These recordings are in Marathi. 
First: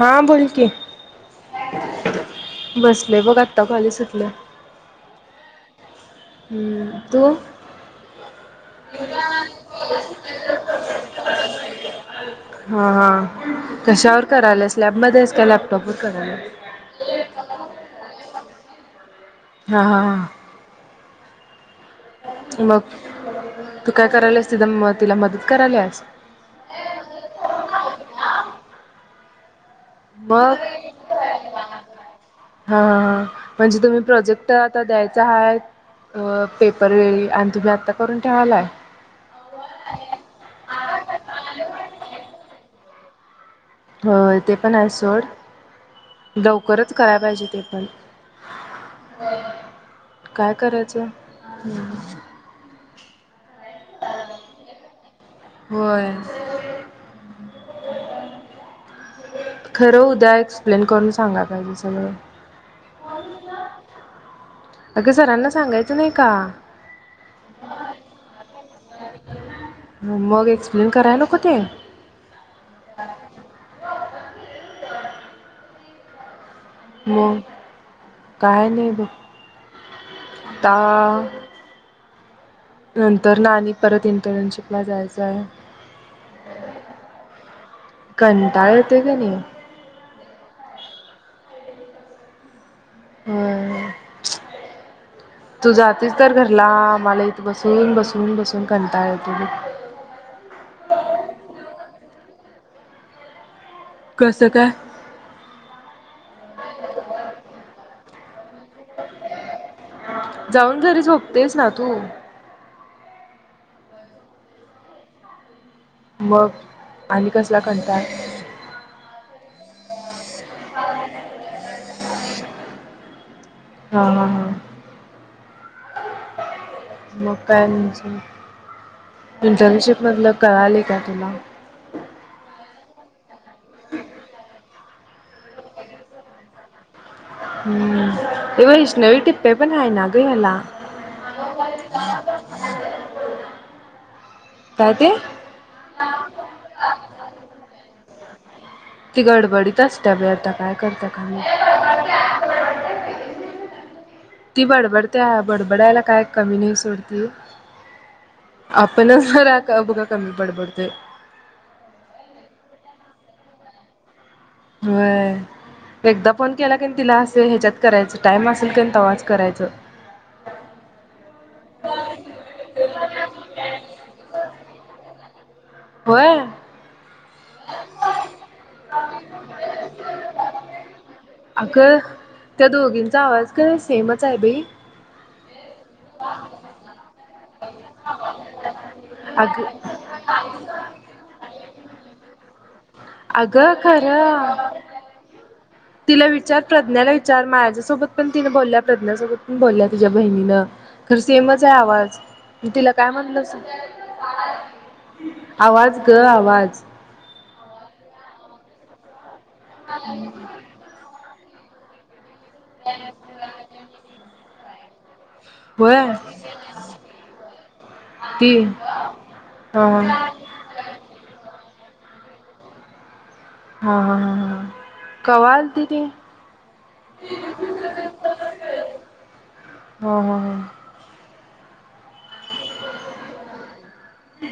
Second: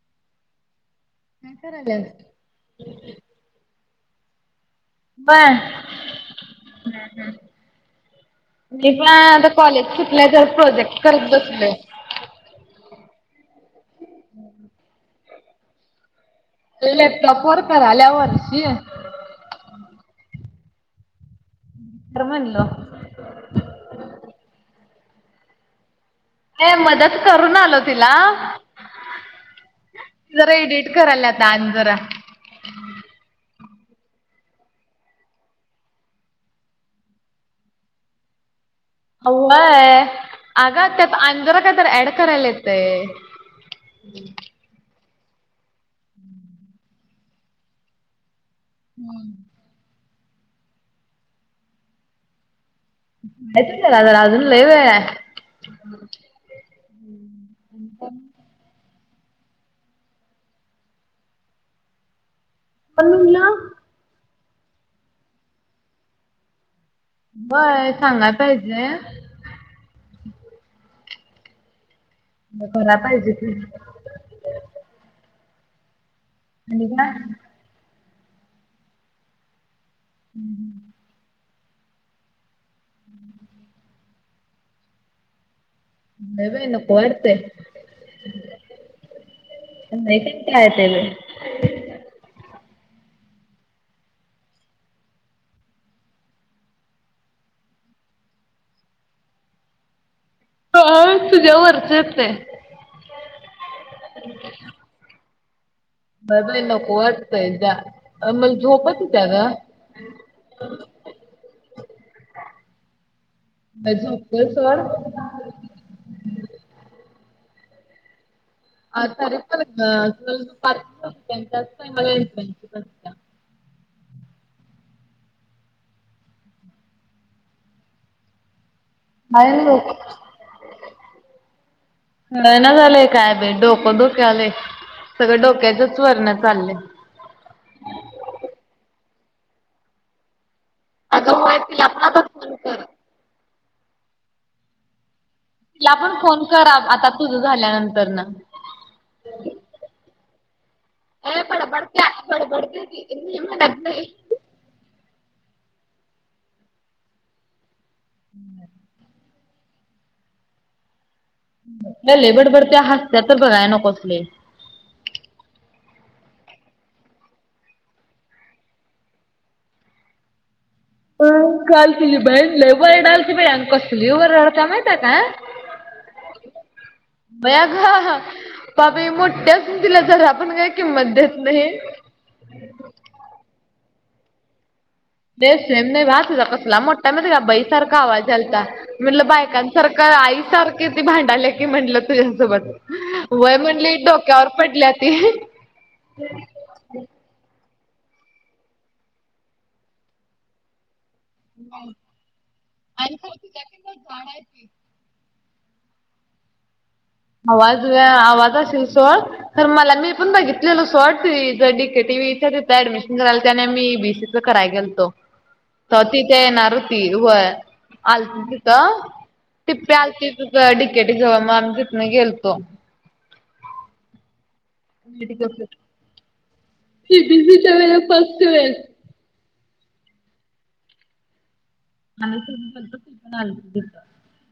हा बोल की काय कराल्यास बसलोय बघ आता कॉलेज सुटल होय हम्म तू मी पण आता कॉलेज सुटलंय जरा प्रोजेक्ट करत बसलोय हा कशावर कराल्यास लॅब मध्ये आहेस काय लॅपटॉप वर कराल्यास लॅपटॉप वर कराल्या वर्षी हा -हा- हा कर म्हणलो मग तू काय कराल्यास तिथं मग तिला मदत कराल्यास नाही मदत करून आलो तिला जरा मग एडिट कराल्या आत्ता आणि जरा हा -हा -हा म्हणजे तुम्ही प्रोजेक्ट आता द्यायचा हाय अ पेपर वेळी आणि तुम्ही आत्ता करून ठेवालाय होय अग त्यात आणि जरा कायतर ऍड करायला येतय होय ते पण हायच सोड लवकरच करायला पाहिजे ते पण हं काय करायचं येतेय जरा-जरा अजून लई वेळ हाय होय खरं उद्या एक्सप्लेन करून सांगायला पाहिजे सगळ पण म्हणल अग सरांना सांगायच नाही का होय सांगायला पाहिजे मग एक्सप्लेन करायला नको ते होय करायला पाहिजे की आणि काय? मग काय नाही बघ आता नंतर न आणि परत इंटर्नशिप ला जायच हाय लय बाई नको वाटतंय. कंटाळ येतोय कणी लई कंटाळा येतोय बई होय तू जातीस तर घरला आम्हाला इथ बसून- बसून- बसून कंटाळा येतोय लई आम्हाला तुझ्या वरच येतय कसं काय व्हय बई नको वाटतय मला झोपच येत्या गं जाऊन घरी झोपतेस ना तू होय झोपतोय सोड मग आणि कसला कंटाळा आज तारीख काय आज मला दुपार पर्यंत [unintelligible] हा -हा- हा मग काय म्हणजे आहे लोक इंटर्नशिपमधलं कळालय का तुला कळना झालंय काय बाई डोकं दुखालय. सगळं डोक्याचच वरण चाललं. हम्म तेव्हा वैष्णवी टिप्प्या पण आहे ना ग हेला. अगं होय तिला पण काय ते? तिला पण फोन करआता तुझ झाल्यानंतर नं. ती गडबडीत असत्या बाई आता काय करत्या काय माहित. नाही [inaudible] ती बडबडते्या बडबडायला काय कमी नाही सोड ती. आपण जरा बघ कमी बडबडतोय. हे लय बडबड त्या हसत्या तर काय बघायलाच नको. होय. एकदा फोन केला की तिला असे ह्याच्यात करायचं टाइम असेल क तेव्हाच करायचं काल तुझी बहीण लय ओरडालती बाई कसली ओरडत्या माहिती काय. होय. व्हय अगं पाप ही मोठी असुन तिला जरा पण काय किंमत देत नाही. अगं त्या दोघींचा आवाज काय सेमच आहे बाई. ते सेम नाही बाह तीझा कसला मोठा माहीत्या का सेम बाईसारखा आवाज यालता म्हटलं अग बायकांसारखं का आई सारखे ते भांडाले की म्हटलं तुझ्यासोबत वय अगं म्हणली डोक्यावर खरं पडल्या ती. तिला विचार प्रज्ञाला विचार माझ्यासोबत पण तिनें बोलल्या प्रज्ञासोबत पण बोलल्या तिच्या बहिणीनं खरं सेमच आहे आवाज तिला काय म्हटलं स आवाज ग आवाज. आवाज ग आवाज असेल सोड तर मला मी पण बघितलेल सोड ज ती [unintelligible] ऍडमिशन कराय त्या आणि मी ईबीसीचा कराय गेलतो. होय तर तिथे येणार होती, वय आलती ती हा तिथं टिप्पी हा हा आलती त डीकेटी जवळ मग आम्ही तिथन गेलतो. हा हा हा कवा आलती ती. ह [inaudible] आणि तपिप [inaudible]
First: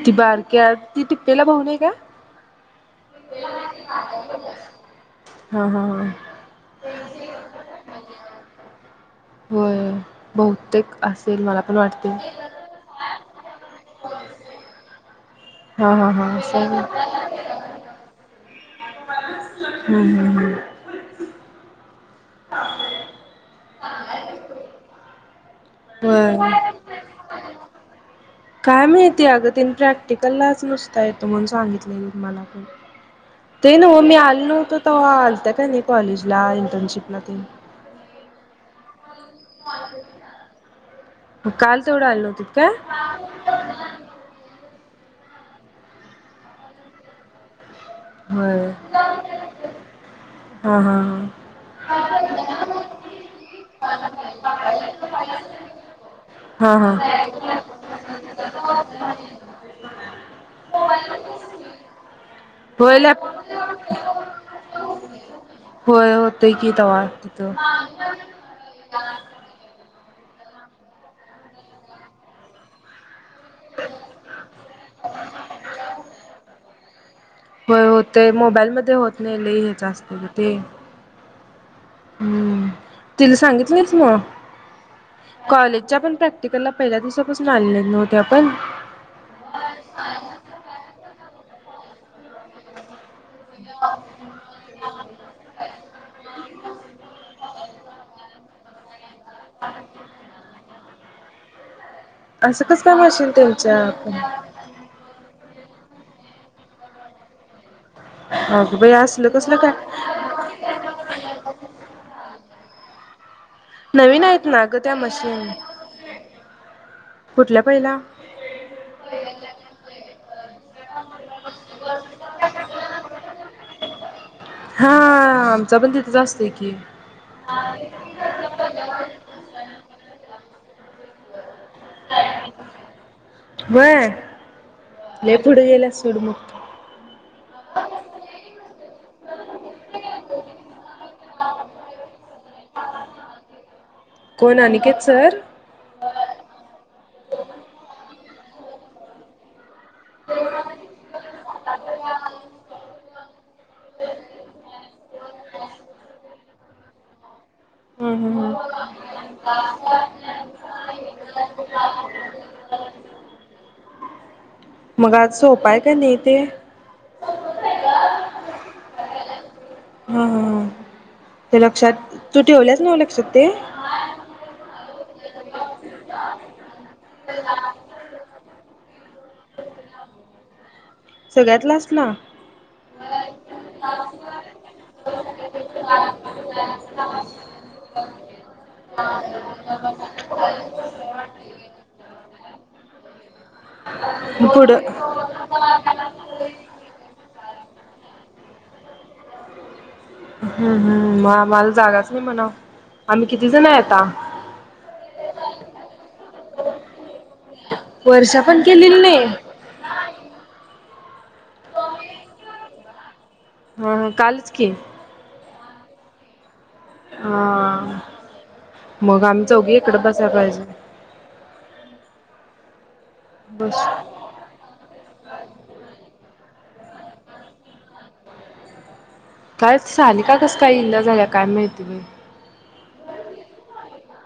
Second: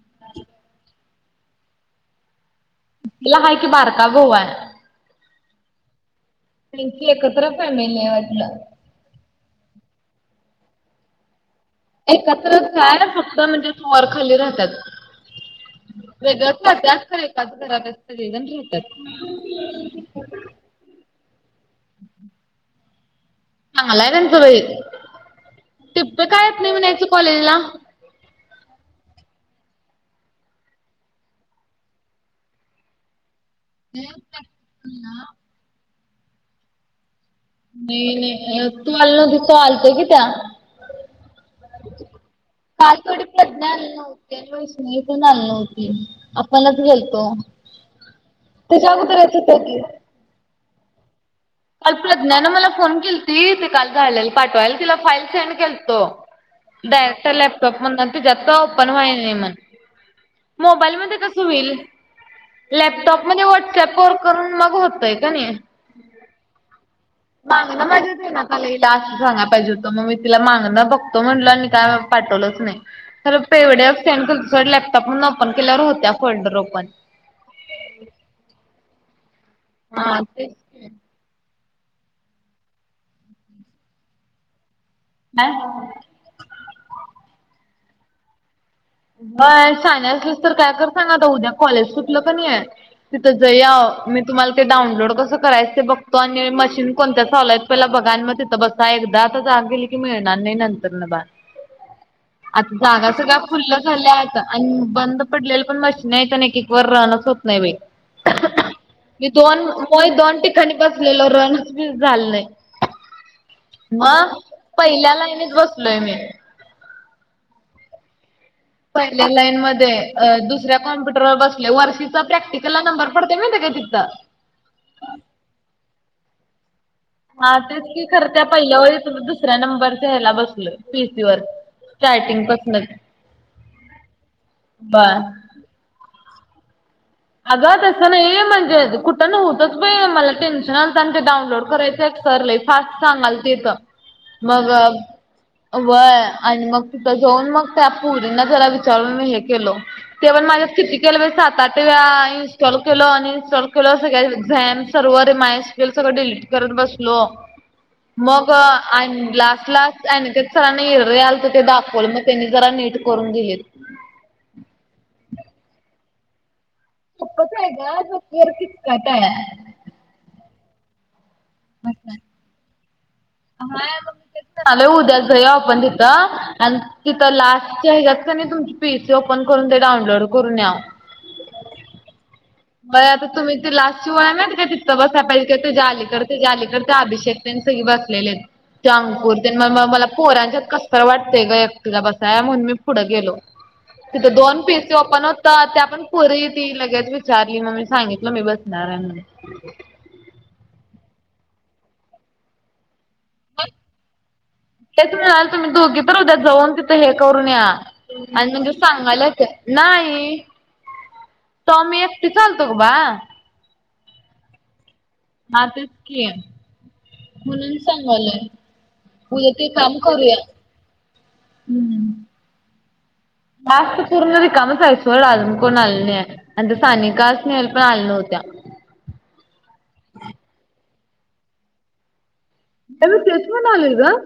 ती बारक्या ती टिप्प्याला भाऊ नाय काय. तीला हाय कि बारका भाऊ आहे. हां हां हां त्यांची एकत्र फॅमिली आहे वाटतं. होय बहुतेक असं ते मला प वाटतं [inaudible] एकत्र काय फक्त म्हणजे वर खाली राहतात. हा हा हा वेगळंच असेल राहतात, खंर एकाच घरात सगळे जन फिरत्यात. हम्म हम्म हम्म हां... चांगल्यात तेच बाई, टिप्पी का यते होय नाय म्हणायचं कॉलेजला? काय माहिती अगं तीने प्रॅक्टिकललाच नुसता येतो म्हणून सांगितलं मला. [inaudible] ते नव्ह मी आलो नव्हतो तेव्हा आलत काय नाही कॉलेजला इंटर्नशिपला ते, नाही नाही तू आली नव्हतीस तेव्हा आलतंय की त्या. म काल तेवढं आलं होतेत का? नाही आल नव्हती वैष्णवी पण आलेली नव्हती आपणच गेलतो. होय हा हा. काल प्रज्ञाानं मला फोन केलीती ते काल राहलेलं पाठवायला तिला फाईल सेंड केलतो. हा हा डारेक्ट लॅपटॉप म्हणलो त्याच्यात तो ओपन व्हायना म्हण. मोबाईलमध्ये कसं होईल? होय लॅपटॉप लॅप मध्ये व्हॉट्सअप वर करून मग होतंय का नाही. होय होतोय की तव्हां तिथं. मला हिला असं सांगा पाहिजे होतं मग मी तिला मागणं बघतो म्हणलं आणि काय पाठवलंच नाही. खरं पेव डी एफ सेंड केल सोड लॅपटॉप म्हणून ओपन केल्यावर होत्या फोल्डर ओपन. होय होते मोबाईल मध्ये होत नाही लई हेच्या असते हा हे तेच ते. हम्म तिला सांगितलंस नाहीस म कॉलेजच्या पण प्रॅक् टिकल पहिल्या दिवसापासून आले नाहीत नव्हते आपण. वय सानिया असलंस तर काय कर सांग आता उद्या कॉलेज सुटलं क नाहीये. तिथं जईया मी तुम्हाला ते डाउनलोड कसं करायचं ते बघतो आणि मशीन कोणत्या खोलाय पहिले बघा आणि म तिथं बसाय एकदातच की मिळणार नाही नंतर ना बा. असं कसं काय मशीन तेन? फुलं झाल्या आता आणि बंद पडलेले पण मशीन आहे एक एक व रनच होत नाही बाई. अग बाई मी असलं कसलं दोन काय कोय दोन ठिकाणी बसलेलो रनच बी झालं नाही. म नवीन आहेत ना ग त्या पहिल्या मशीन लाईनीत बसलोय मी. कुठल्या पहिला? पहिल्या लाईन मध्ये अ दुसऱ्या कॉम्प्युटरवर बसले वर्षीचा प्रॅक्टिकलला नंबर पडते महिती काय तिथं. हा आमचा पण तिथंच असतोय की. हा तेच की खरं त्या पहिल्या ओळीतून दुसऱ्या नंबरच्या ह्याला बसलो पी सी वर. स्टार्टिंग पसनच बा. पुढं गेल्या सोड मग. तू अगं तसं नाही म्हणजे कुठं नव्हतंच बाई मला टेन्शन आलतं आणि ते डाऊनलोड करायचं सर लय फास्ट सांगल मला तिथं कोण मग अनिकेत सर अ व्हय आणि मग तिथं जाऊन मग त्या पोरींना जरा विचारून मी हे केलो. तेवण माझ्या किती केलं बाई सात त्याजा इन्स्टॉल केलो अनइनस्टॉल केलो सगळ्या झॅम सर्व्हर मायस केलं सगळं डिलीट करत बसलो. हम्म हम्म मग हम्म आन लास्ट लास्ट आणि ते सरांनी घरी आलतं ते दाखवलं मग त्यांनी जरा नीट करून दिलेत. मग आज सोपा हाय क नी ते. सोप्पचं आहे गं [unintelligible] करत्या. हा हा ते लक्षात तू ठेवल्यास नाव लक्षात ते. नाही [inaudible] उद्या जाऊ या आपण तिथं आणि तिथं लास्ट च्या हेज्यात क नी तुम्ही तुमची पी सी ओपन करून दे डाऊनलोड करून न्याव. सगळ्यात लास्ट ला? व्हयं आता तुम्ही ते लास्टची वळ आहे ना ती काय तिथं बसाय पाहिजे किंवा तिज्या अलीकडं तिज्या अलीकडं त्या अभिषेक तेन सगळी बसलेले आहेत. तो अंकुर तेन मग म मला पोरांच्यात कसतरी वाटतय गं एकटीला बसाय म्हणून मी पुढं गेलो. तिथं दोन पी पुढं सी ओपन होत त्या पण पोरी ती लगेच वी चारली मग मी सांगितलं मी बसणार आहे म्हणून. [unintelligible] हम्म हम्म, मग आम्हाला जागाच नाही म्हणा, आम्ही किती जण आहे आता? तेच म्हणालते, तुम्ही दोघी तर उद्या जाऊन तिथं हे करून या वर्षा आणि पण म्हणजे केलेली नाही सांगायला येतंय नाही, तवा मी एकटीच आलतो गं बाळ. हो हो, कालच की? हा, तेच की. म्हणून हा सांगालोय, मग आम्ही उद्या ते चौघी काम इकडं बसाय करूया. पाहिजे हम्म. बस जास्त पूर्ण रिकामच हायत. सोड आजून कोण आलेल नाहीये आणि ते सानिका, स्नेहल पण आल्या नव्हत्या. कायच, सानिका कसं काय इना झाल्या काय माहिती बाई? मी पण तेच म्हणालोय गं.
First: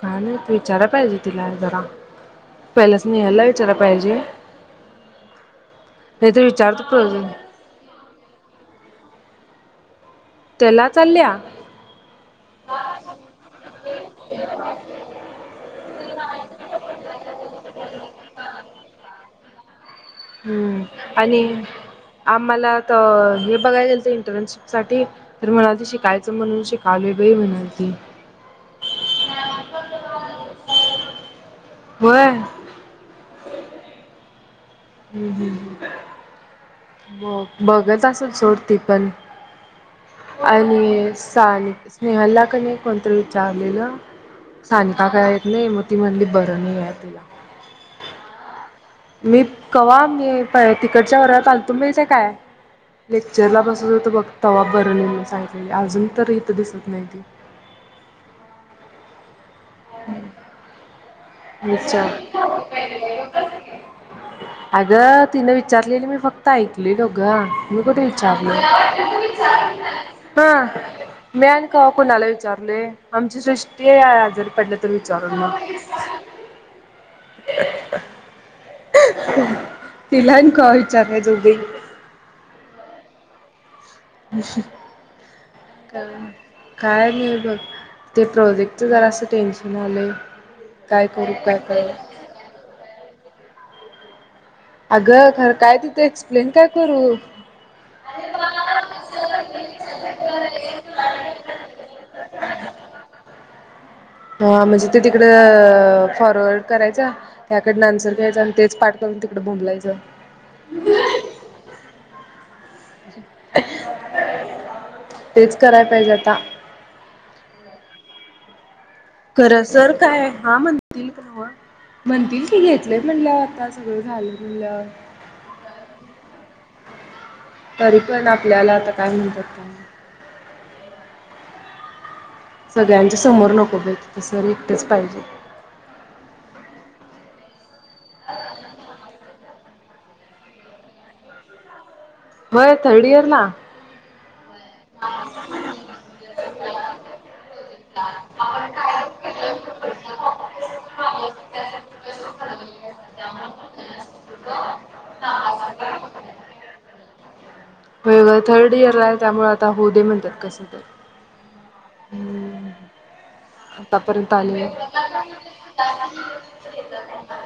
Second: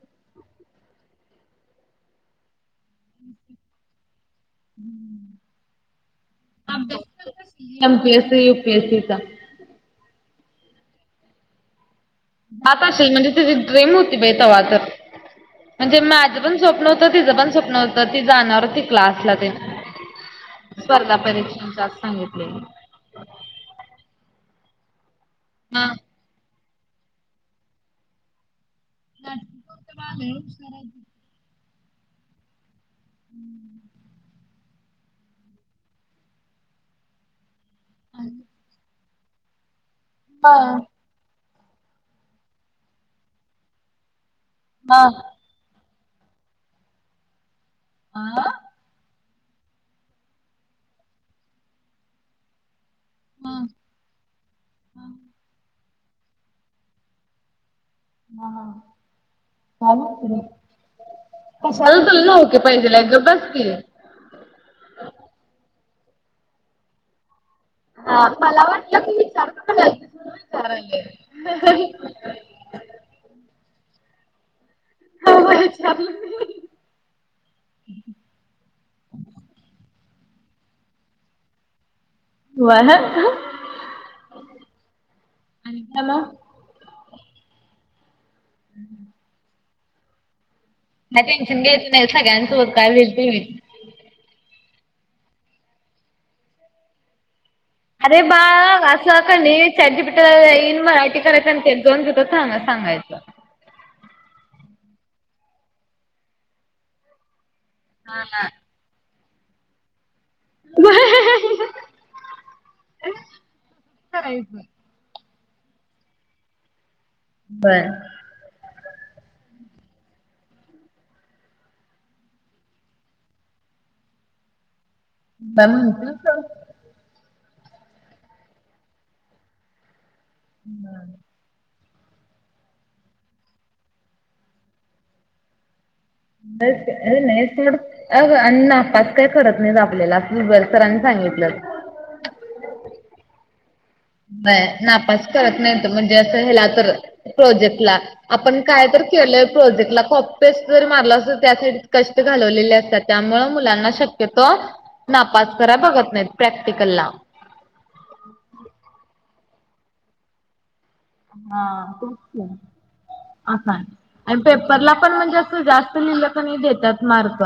काय माहित विचाराय पाहिजे तिला जरा. पहिला स्नेहलला विचाराय पाहिजे. नाही तर विचारतो प्रोज M P S C, U P S C चा. त्याला चालल्या? जात अशील म्हणजे तिची ड्रीम होती बाई तवा तर. म्हणजे माझं पण स्वप्न होतं. तिझं पण स्वप्न होतं. ती जाणार होती क्लासला ते न. हम्म, आणि सांगितलेली. आम्हाला तर हे बघाय गेलतो इंटर्नशिपसाठी तर, म्हणाल ती हा. शिकायचं म्हणून शि कालोय बाई म्हणालती. [unintelligible] होय? हम्म. हम्म, हम्म, हम्म. मग बघत असल सोड ती पण आणि सानि स्नेहालला कनी कोणतरी विचारलेलं, सानिका का येतं नाही? मग ती म्हणली, बरं नाहीये तिला. आ? मी कवा मी तिकडच्या वर्गात आलतो, माहितेय काय? लेक्चरला बसत होतो बघ, तवा बरं नाही म्हणून सांगितलेली. अजून तर इथं दिसत नाही ती. हा हा ह, काय माहिती बाई? कशाला विचार तुला नाहोक पाहिजेले? गप्प बस की. अग तिनं विचारलेली, मी फक्त ऐकलेलो गं. मी कुठ विचारलोय? ह मी आणि कवा कुणाला विचार लोय? आमची सृष्टी आजारी पडलं तर विचारून मग तिला आणि कवा विचारायलं जावू बाई? व्हयं. [unintelligible] का काय नाही बघ, ते प्रोजेक्टच जरासं टेन्शन आलंय. काय टेन्शन घ्यायच नाही, सगळ्यांसोबत काय होईल ते होईल. अगं खरं, काय तिथ एक्सप्लेन काय करू? अरे बाळ, असं क नी चाट जी पी टी ला ईन मराठी करायचं आणि तेच जाऊन तिथं कानात सांगायचं. हा म्हणजे तिकडं फॉरवर्ड करायचा, त्याकडंन आन्सर घ्यायचा हा. आणि तेच पाठ चल तिकड बोबलायचं. हां तेचं करायचं तेचं करांयला पाहिजे आंता बरं खरं सरं कायं हां म्हणतील म्हणतील की घेतलेय म्हणलं आंता सगळं झालं म्हणलं चालूं म्हटलं चालूं तरी पणं आपल्यांला आंता कायं म्हणतांत कां नाहीं हम्मं सगळ्यांच्या समोर नको बाई तिथं सरं एकटेचं पाहिजे नाहीं अं अण्णां नापास कायं करतं नाहीं आपल्यांला गूंगल सरांनी सांगितलं होयं थर्ड इयंर लां नापास करतं नाहींतं म्हणजे असं हेलां तरं प्रोजेक्ट लां आपणं कायं तरं केलंय प्रोजेक्टला कॉप पेस जरं मारलां असलं तरं त्यांसाठी क घालवलेले असतांत त्यांमुळे मुलांना शक्यतोवरं ना पास करांय बघतं नाहींतं प्रॅक्टिकल लां होयन होयं थर्ड इयंरला त्यांमुळे आंता हो दे म्हणतांत कसं हां खूंप हम्म आंता आतापर्यंत आणि आले पेपरलां पणं म्हणजे असं जास्तं लिहिले पणी देतांत मार्क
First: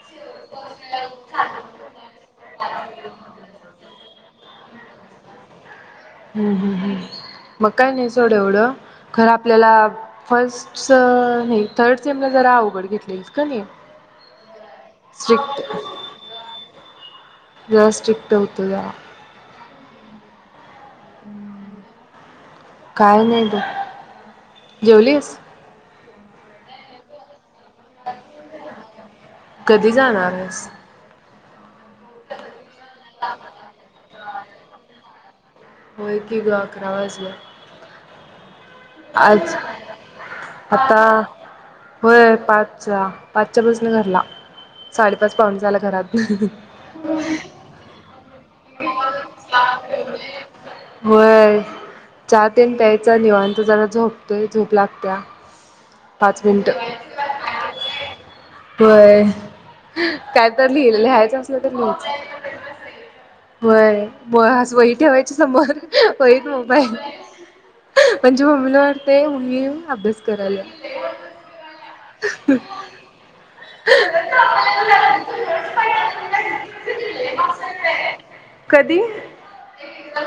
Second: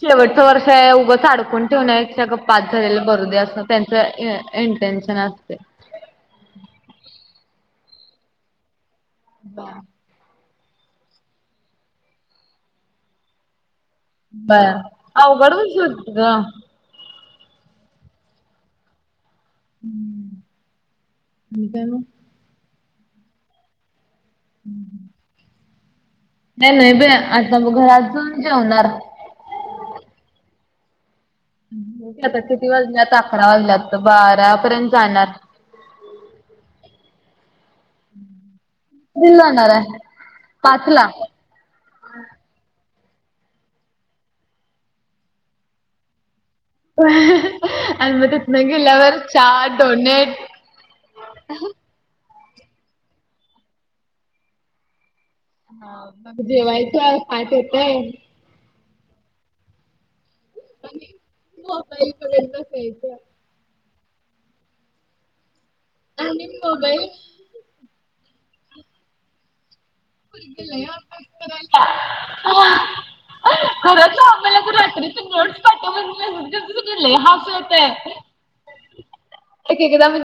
शेवटचं वर्ष उगंचडकूंन ठेवण्यात पेक्षा पास करांयला करूंदयां असं त्यांच इंटेनशन असते हम्मं हम्मं हम्मं मंग कांहीं नाहीं सोडं एवढं खरं आपल्यांला फर्स्ट नाहीं थर्ड सेमवलां जरां अवघंड घेतलेस कां नाहीं बडदरांत अवघंड होऊंन जाते गं जिकटयां टीक होतं जां हम्मं कोणं कायं नाहीं तूं जेवलीस नाहीं नाहीं बे आंता मगं घरं अजूंन जेवणारं कधीं जाणारं आहेसं आंता किती वाजल्यांत अकरा वाजल्यांत तरं बारा पर्यंत जाणारं होयं की गं अकरा वांजलेत कधी आंज जाणार आहे? आंता पाचला. होयं पांच पाचच्यां बाजूंन घरंला साडेपांच पाहूंन झालान घरांत हं हं आणि मंग तीकडे गेल्या वरं चांट हो व्हयं चहा तेनं प्यायचां निवांत जरां झोपतोय झोप लागत्यां हां जेवायचं तांट येतंय होयं कायं तरं लिहिलं लिहायचं असलं तरं लिहिचं व्हंय मंग आंज वई ठेवांयच्या समोर वईत मोबाईल म्हणजे मम्मीला वाटतेय मी नं अभ्यास करांयला हं खरंच आंला तर्री नोट्स पा हांप येतोय कधीं ते केकदमं